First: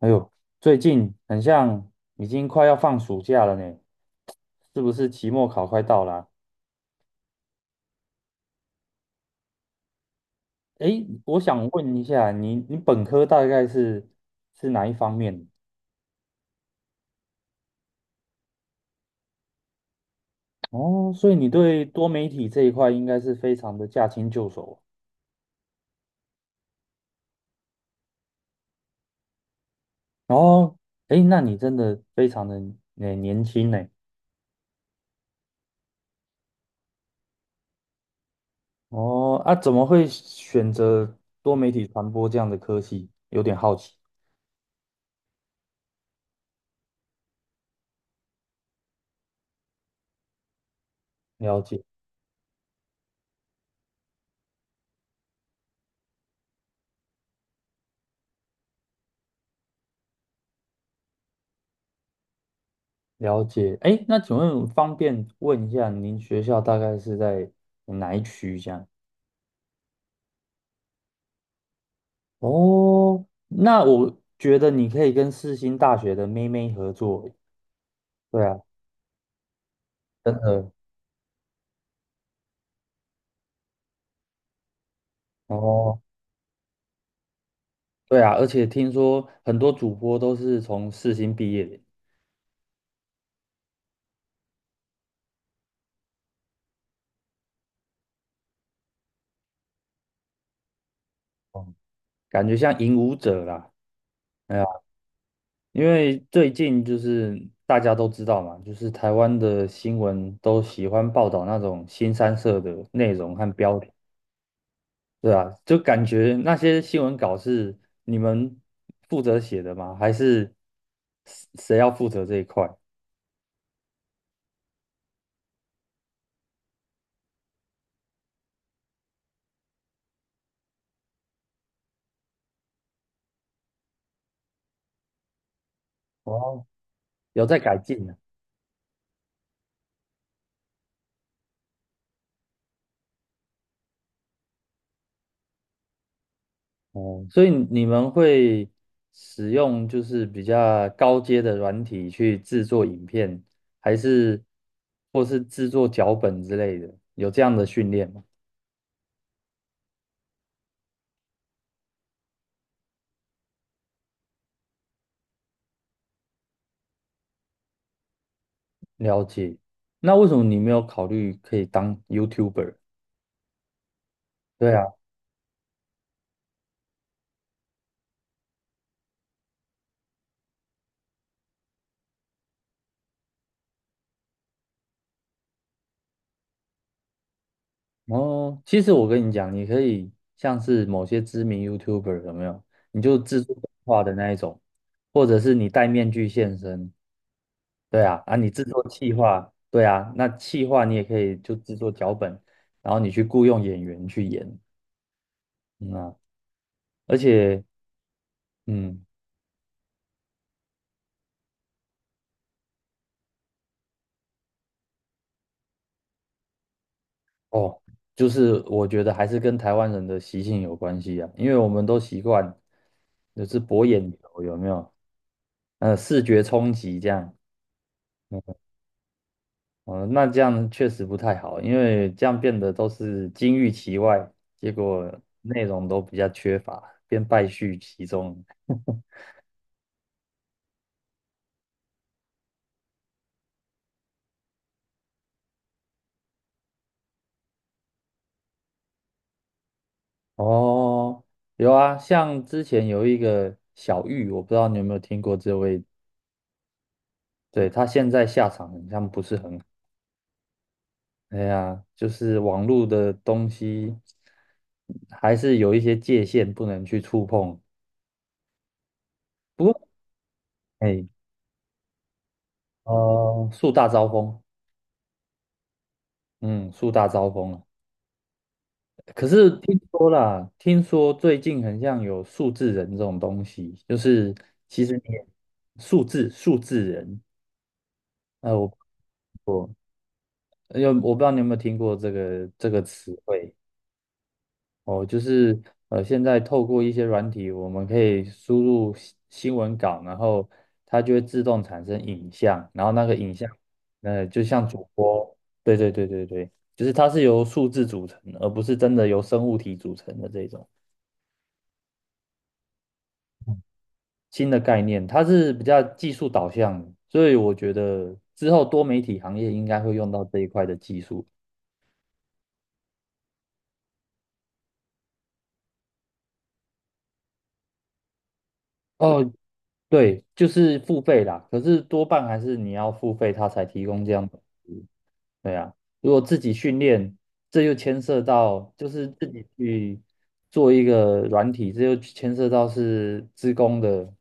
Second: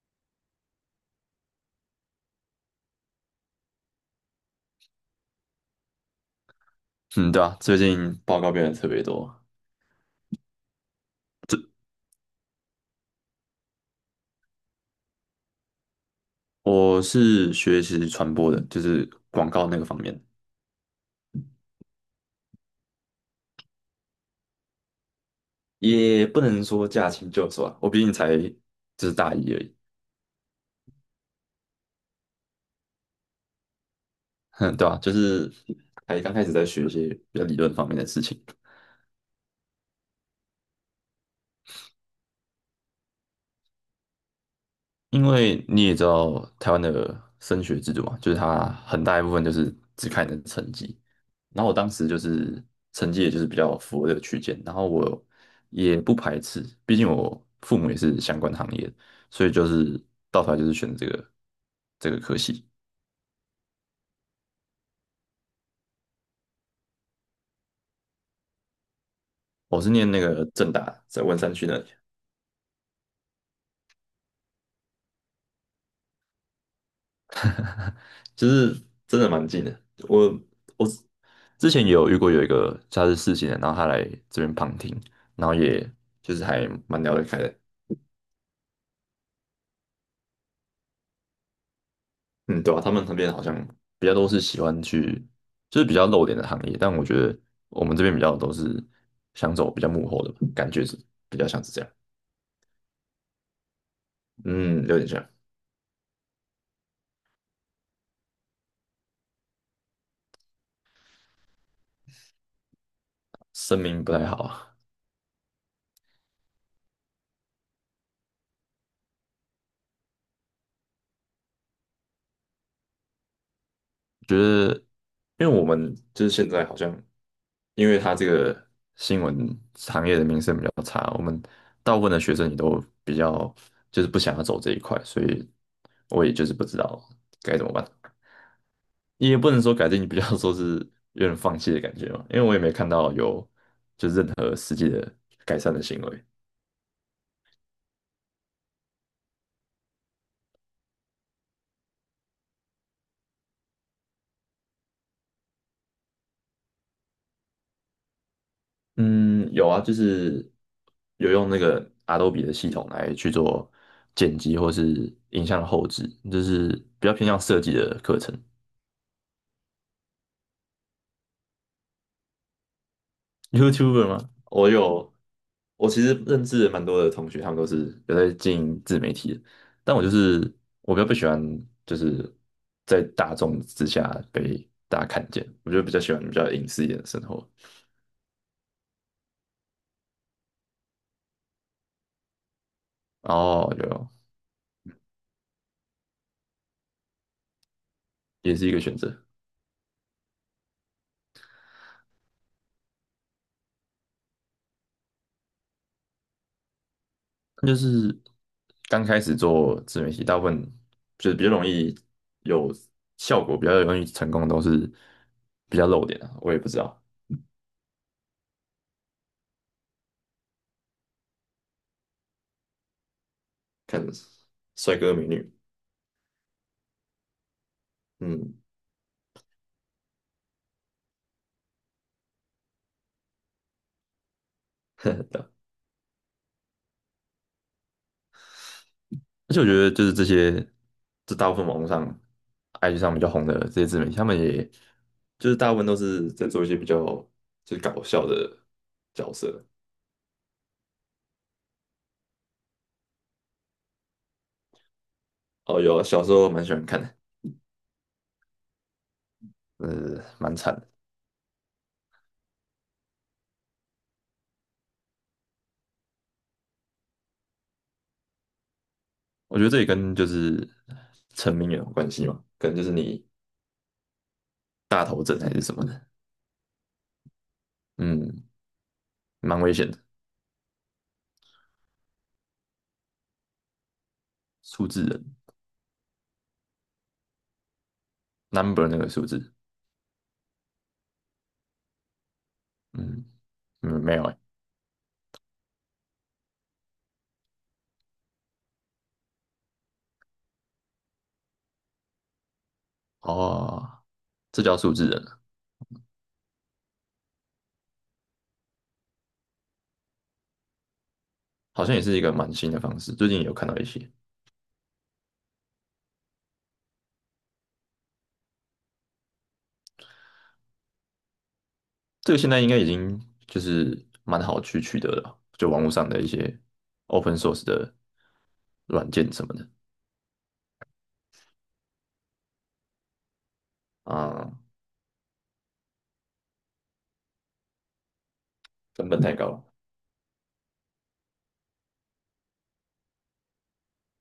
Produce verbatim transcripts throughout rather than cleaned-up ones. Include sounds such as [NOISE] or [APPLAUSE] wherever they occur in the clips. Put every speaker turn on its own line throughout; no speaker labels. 哎呦，最近很像已经快要放暑假了呢，是不是期末考快到了啊？
嗯，对啊，最近报告变得特别多。
哎，我想问一下，你你本科大概是是哪一方面？
我是学习传播的，就是广告那个方面，
哦，所以你对多媒体这一块应该是非常的驾轻就熟。
也不能说驾轻就熟啊。我毕竟才就是大一而已，
哦，哎，那你真的非常的年年轻呢。
[LAUGHS] 哼，对啊，就是还刚开始在学一些比较理论方面的事情。
哦，啊，怎么会选择多媒体传播这样的科系？有点好奇。
因为你也知道台湾的升学制度嘛，就是它很大一部分就是只看你的成绩。
了
然后我
解。
当时就是成绩也就是比较符合这个区间，然后我也不排斥，毕竟我父母也是相关行业的，所以就是到头来就是选这个这个科系。
了解。哎，那请问方便问一下，您学校大概是在哪一区这样？
我是念那个正大，在文山区那里，
哦，那我觉得你可以跟世新大学的妹妹合作。对
就
啊，
是真的蛮近的。我
真的。
我之前也有遇过有一个他是四星的，然后他来这边旁听，然后也
哦，
就是还蛮聊得开的。
对啊，而且听说很多主播都是从世新毕业的。
嗯，对啊，他们那边好像比较都是喜欢去，就是比较露脸的行业，但我觉得我们这边比较都是想走比较幕后的吧，感觉是比较像是
哦，
这样，
感觉像影舞者啦。哎呀，
嗯，有点像，
因为最近就是大家都知道嘛，就是台湾的新闻都喜欢报道那种新三社的内容和标
声
题。
明不太好啊，
对啊，就感觉那些新闻稿是你们负责写的吗？还是谁谁要负责这一块？
觉得因为我们就是现在好像，因为他这个新闻行业的名声比较差，我们大部分的学生也都比较就是不想要走这一块，所以我也就是
哦，
不知道
有
该
在
怎么
改
办。
进呢。
也不能说改进，你比较说是有点放弃的感觉嘛，因为我也没看到有改善的行为。
哦，所以你们会使用就是比较高阶的软体去制作影片，还是或是制作脚本之类的？有这样的训练吗？
嗯，有啊，就是有用那个 Adobe 的系统来去做剪辑或是影像的后置，就是比较偏向设计的课程。
了解。那为什么你没有考虑可以当 YouTuber？
YouTuber 吗？我
对啊。
有，我其实认识蛮多的同学，他们都是有在经营自媒体的，但我就是我比较不喜欢，就是在大众之下被大家看见，我就比较喜欢比较隐私一点的生活。
哦，其实我跟你讲，你可以像是某些知名 YouTuber 有没有？你就制作动
哦，
画
有，
的那一种，或者是你戴面具现身，对啊，啊，你
也
制
是一个
作
选
气
择。
划，对啊，那气划你也可以就制作脚本，然后你去雇佣演员去演，嗯啊，而且，
那就是
嗯，
刚开始做自媒体，大部分就是比较容易有效果，比较容易成功，都是比较露脸啊。我也不知道，
哦，就是我觉得还是跟台湾人的习性有关系啊，因为我们都习惯就是博
看
眼球，有没有？
帅哥美女，
呃，视觉冲击这样。
嗯，
哦，那这样确实不太好，因为这样变得都是金玉其外，结
[LAUGHS]
果
呵呵，对啊，
内容都比较缺乏，变败絮其中。
而且我觉得就是这些，这大部分网络上、I G 上比较红的这些自媒体，他们也就是大部分都是在做一些比较就是搞笑的角色。
哦，有啊，像之前有一个小玉，我不知道你有没有听过这
哦，
位，
有啊，小时候蛮喜欢看的，
对，他现在下场好像不是很好。
呃，蛮惨的。
哎呀，就是网络的东西还是有一些界限不能去触碰。
我觉得
不
这也
过，
跟就是
哎，
成名也有关系嘛，可能就是你
呃，树大招风，
大头症还是什么的，
嗯，树大招风啊。
嗯，
可是
蛮危
听
险的。
说啦，听说最近很像有数字人这种东西，就是其
数
实
字
你
人
也数字数字人，呃，
，number 那个数
我
字，
有我不知道你有没有听过这个这个词
嗯
汇。
嗯，没有哎、
哦，就是呃，现在透过一些软体，我们可以输入新新闻稿，然后它就会自动产生影像，然后那个影像，
哦，
呃，就
这
像
叫
主
数字人
播，
啊，
对对对对对，就是它是由数字组成，而不是真的由生物体组成的这种。
好像也是一个蛮新的方式，最近也有看到一些，
新的概念，它是比较技术导向的，所以我觉得之后多媒体行业应该会用到这一块的技术。
这个现在应该已经就是蛮好去取得了，就网络上的一些 open source 的软件
哦，
什么的，
对，就是付费啦，可是多半还是你要付费，它才提供这样的
啊、
服务。对啊，如果自己训练，这又牵涉到就是
成本
自
太
己
高了，
去做一个软体，这又牵涉到是资工的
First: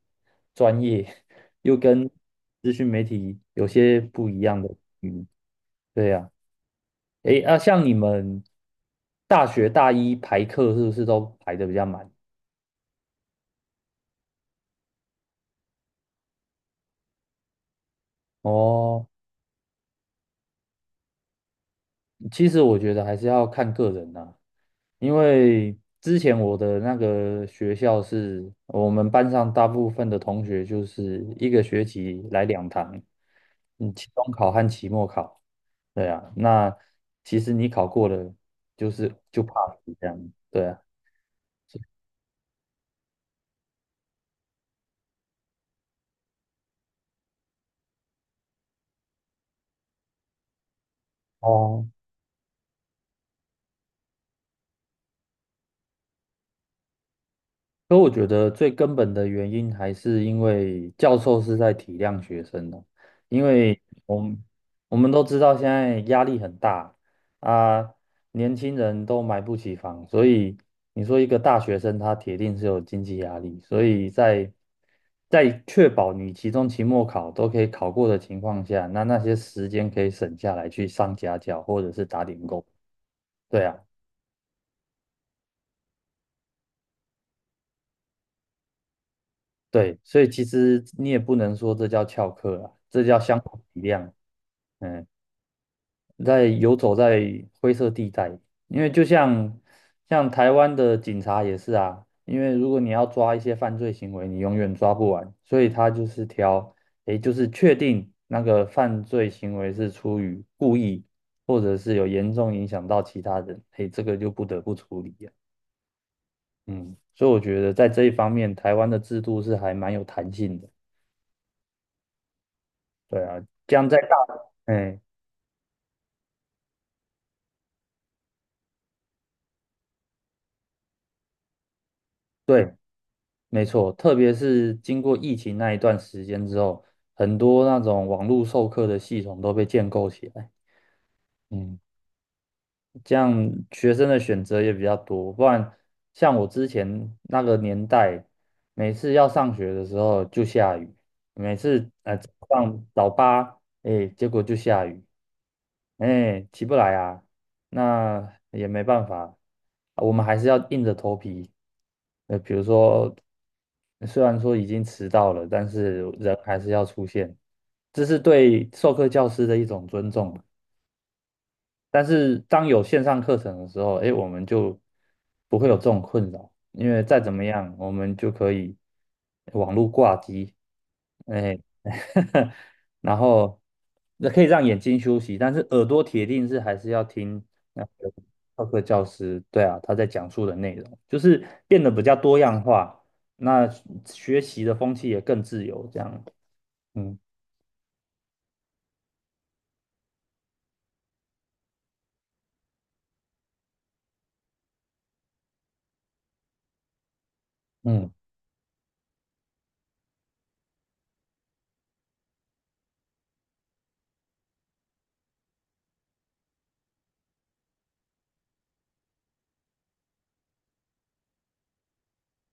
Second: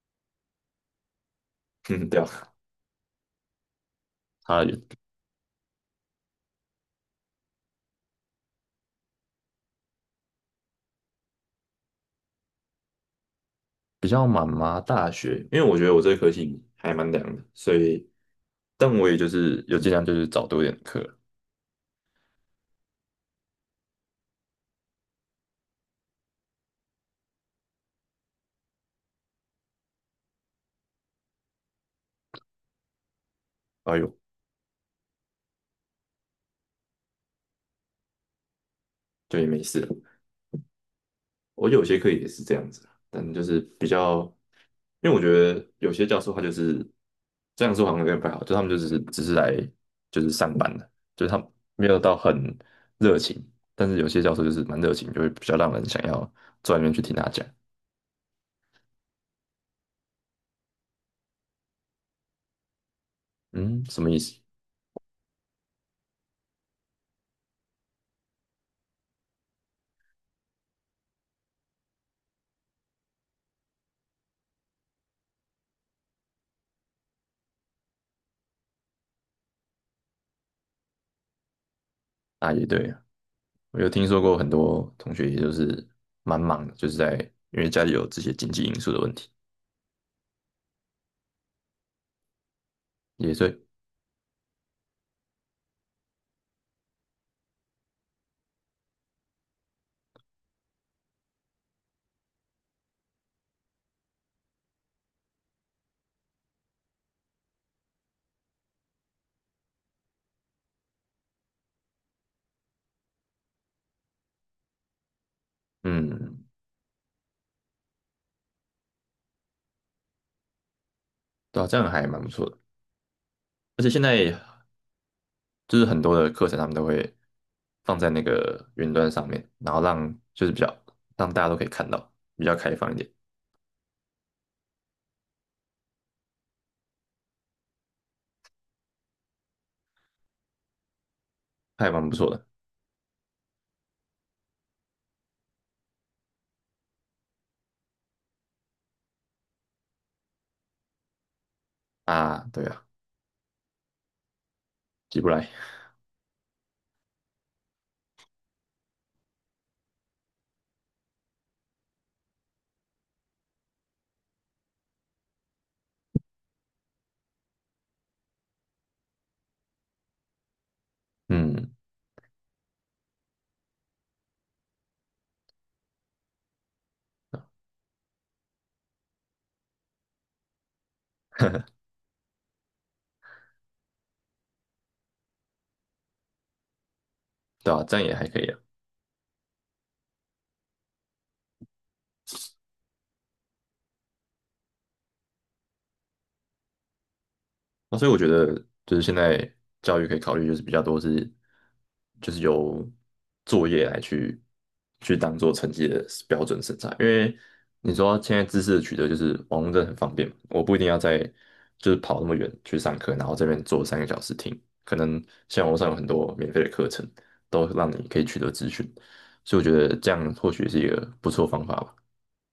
专业，又
[LAUGHS]
跟
嗯，对啊，
资讯媒体有些不一
差
样的。
得远。
嗯，对呀。诶，那像你们大学大一排课是不是都排的比较满？
比较满吗？大学，因为我觉得我这科系还蛮凉的，所以，但
哦，
我也就是有尽量就是找多一点课。
其实我觉得还是要看个人呐、因为之前我的那个学校是我们班上大部分的同学就是一个学期来两堂，嗯，
哎
期
呦，
中考和期末考。对啊，那其实你考过了，就是
就
就
也没
pass
事了。
这样。对啊。
我有些课也是这样子啊，但就是比较，因为我觉得有些教授他就是这样说好像有点不太好，就他们就只是只是来就是上班的，就是他们
哦，
没有到很热情，但是有些教授就是蛮热情，就会比较让人想要坐在那边去听他讲。
所以我觉得最根本的原因还是因为教授是在体谅学生的，因为
嗯，什么意
我
思？
们我们都知道现在压力很大啊，年轻人都买不起房，所以你说一个大学生他铁定是有经济压力，所以在在确保你期中、期末考都可以考过的情况下，那那些时间可以省下来去上家教或者是打点
啊，
工，
也对哦。
对啊。
我有听说过很多同学，也就是蛮忙的，就是在因为家里有这些经济因素的问题，
对，所以其实你也不能说这叫翘课啊，这叫
也
相
所以，
互体谅。嗯，在游走在灰色地带，因为就像像台湾的警察也是啊，因为如果你要抓一些犯罪行为，你永远抓不完，所以他就是挑，诶，就是确定那个犯罪行为是出于故意，或者是有严重影响到其他人，诶，这个就不得不处理啊。
嗯，
嗯，所以我觉得在这一方面，台湾的制度是还蛮有弹性的。
对啊，这样还蛮不错的。
对啊，这
而
样
且
在
现
大，
在
哎，
就是很多的课程，他们都会放在那个云端上面，然后让就是比较让大家都可以看到，比较
对，
开放一点，
没错，特别是经过疫情那一段时间之后，很多那种网络授课的系统都被建构起来。嗯，
还蛮不错的
这样学生的选择也比较多，不然像我之前那个年代，每次要上学的时候就下雨，每次呃早
啊。对
上
啊，
早八，哎，结果就下雨，
起不来，
哎，起不来啊，那也没办法，啊我们还是要硬着头皮。呃，比如说，虽然说已经迟到了，但是人还是要出现，这是对授课教师的一种尊重。
嗯，
但是当有线上课程的时候，哎，我们就不会有这种困扰，因为再怎么样，我们就可以网络挂机，哎，[LAUGHS] 然后那可以让眼睛休息，但是耳朵铁定是还是要听
对
那
啊，这样
个
也还可以啊。
授课教师，对啊，他在讲述的内容，就是变得比较多样化，那学习的风气也更自由，这样，嗯
那所以我觉得，就是现在教育可以考虑，就是比较多是，就是由作业来去去当做成绩的标准审查。因为你
嗯。
说现在知识的取得就是网络真的很方便嘛，我不一定要在就是跑那么远去上课，然后这边坐三个小时听，可能像网络上有很多免费的课程，都让你可以取得资讯，所以我觉得这样或许是一个不错的方法吧。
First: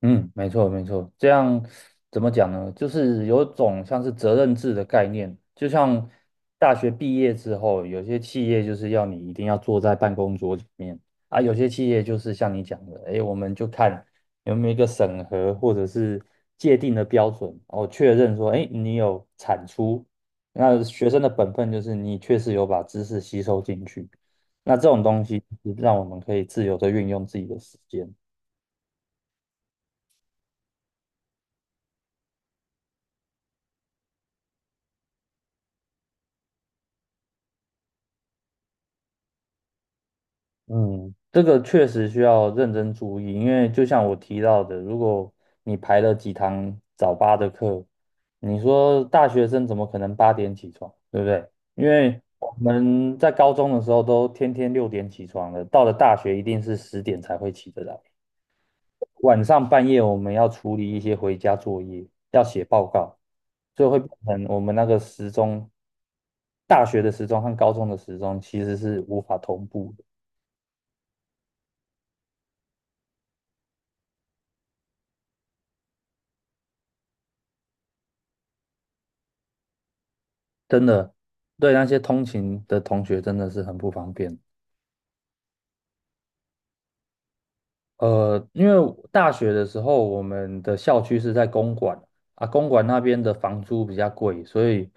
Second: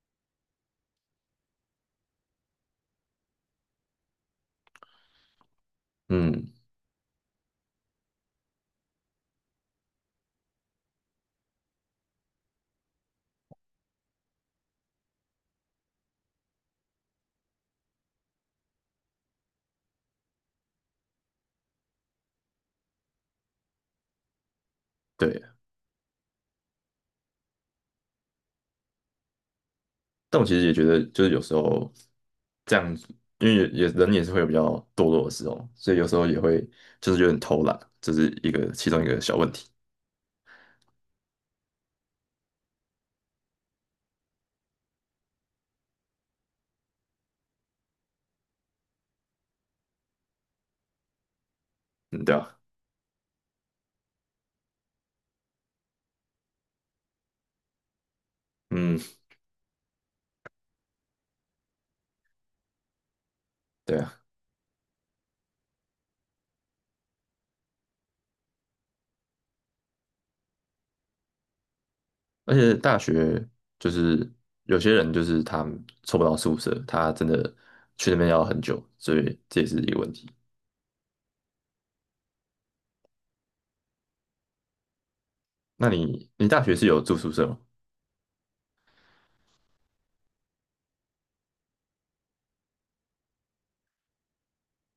嗯，没错没错，这样怎么讲呢？就是有种像是责任制的概念，就像
嗯，
大学毕业之后，有些企业就是要你一定要坐在办公桌前面啊，有些企业就是像你讲的，哎，我们就看有没有一个审核或者是界定的标准，然确认说，哎，你有产出，那学生的本分就是你确实有把知识吸收进去，那这种东西
对。
是让我们可以自由的运用自己的时间。
但我其实也觉得，就是有时候这样子，因为也也人也是会有比较堕落的时候，所以有时候也会就是有点偷懒，这是一个其中一个小问题。
嗯，这个确实需要认真注意，因为就像我提到的，如果你排了几堂早八的课，你说大学生怎么可能八点起床，对不对？因为
嗯，对
我
啊，
们在高中的时候都天天六点起床了，到了大学一定是十点才会起得来。
嗯，
晚上半夜我们要处理一些回家作业，要写报告，所以会
对
变
啊。
成我们那个时钟，大学的时钟和高中的时钟其实是无法同步。
而且大学就是有些人就是他凑不到宿舍，他真的去那边要很久，所以这也是一个问题。
真的，对那些通勤的同学真的是很不方便。
那你你大学是有住宿舍吗？
呃，因为大学的时候，我们的校区是在公馆啊，公馆那边的房租比较贵，所以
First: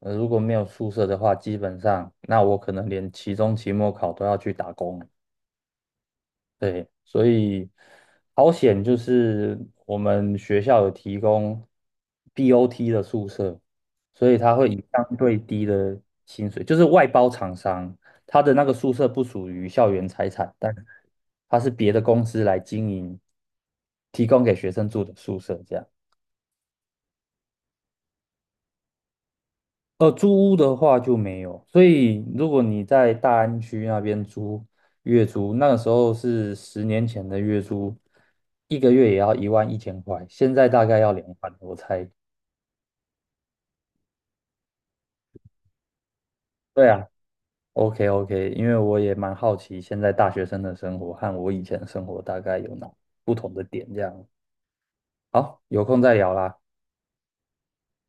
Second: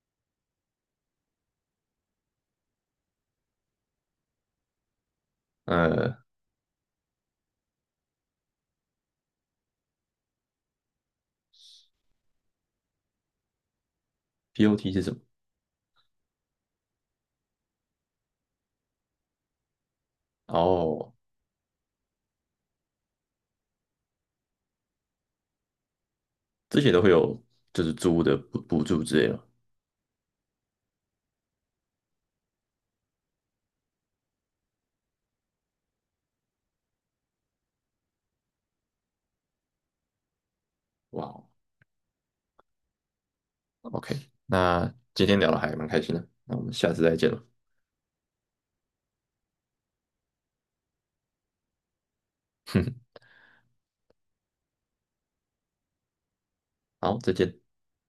呃，如果没有宿舍的话，基本上那我可能连期中、期末考都要去打工。
呃
对，所以好险就是我们学校有提供 B O T 的宿舍，所以它会以
，P O T 是什
相
么？
对低的薪水，就是外包厂商，它的那个宿舍不属于校园财产，但
哦，
它是别的公司来经营，提供给学生住的宿舍这样。
这些都会有就是租屋的补补助之类的吗？
呃，租屋的话就没有，所以如果你在大安区那边租月租，那个时候是十年前的月租，一个月也要一万一千块，现在大概要两
哇，
万，我猜。
OK,那今天聊的还蛮开心的，那我们
对
下次
啊
再见了，
，OK OK，因为我也蛮好奇现在大学生的生活和我以前的生活大概
[LAUGHS]
有哪
哼，
不同的点，这样。好，有空再聊啦。
好，再见。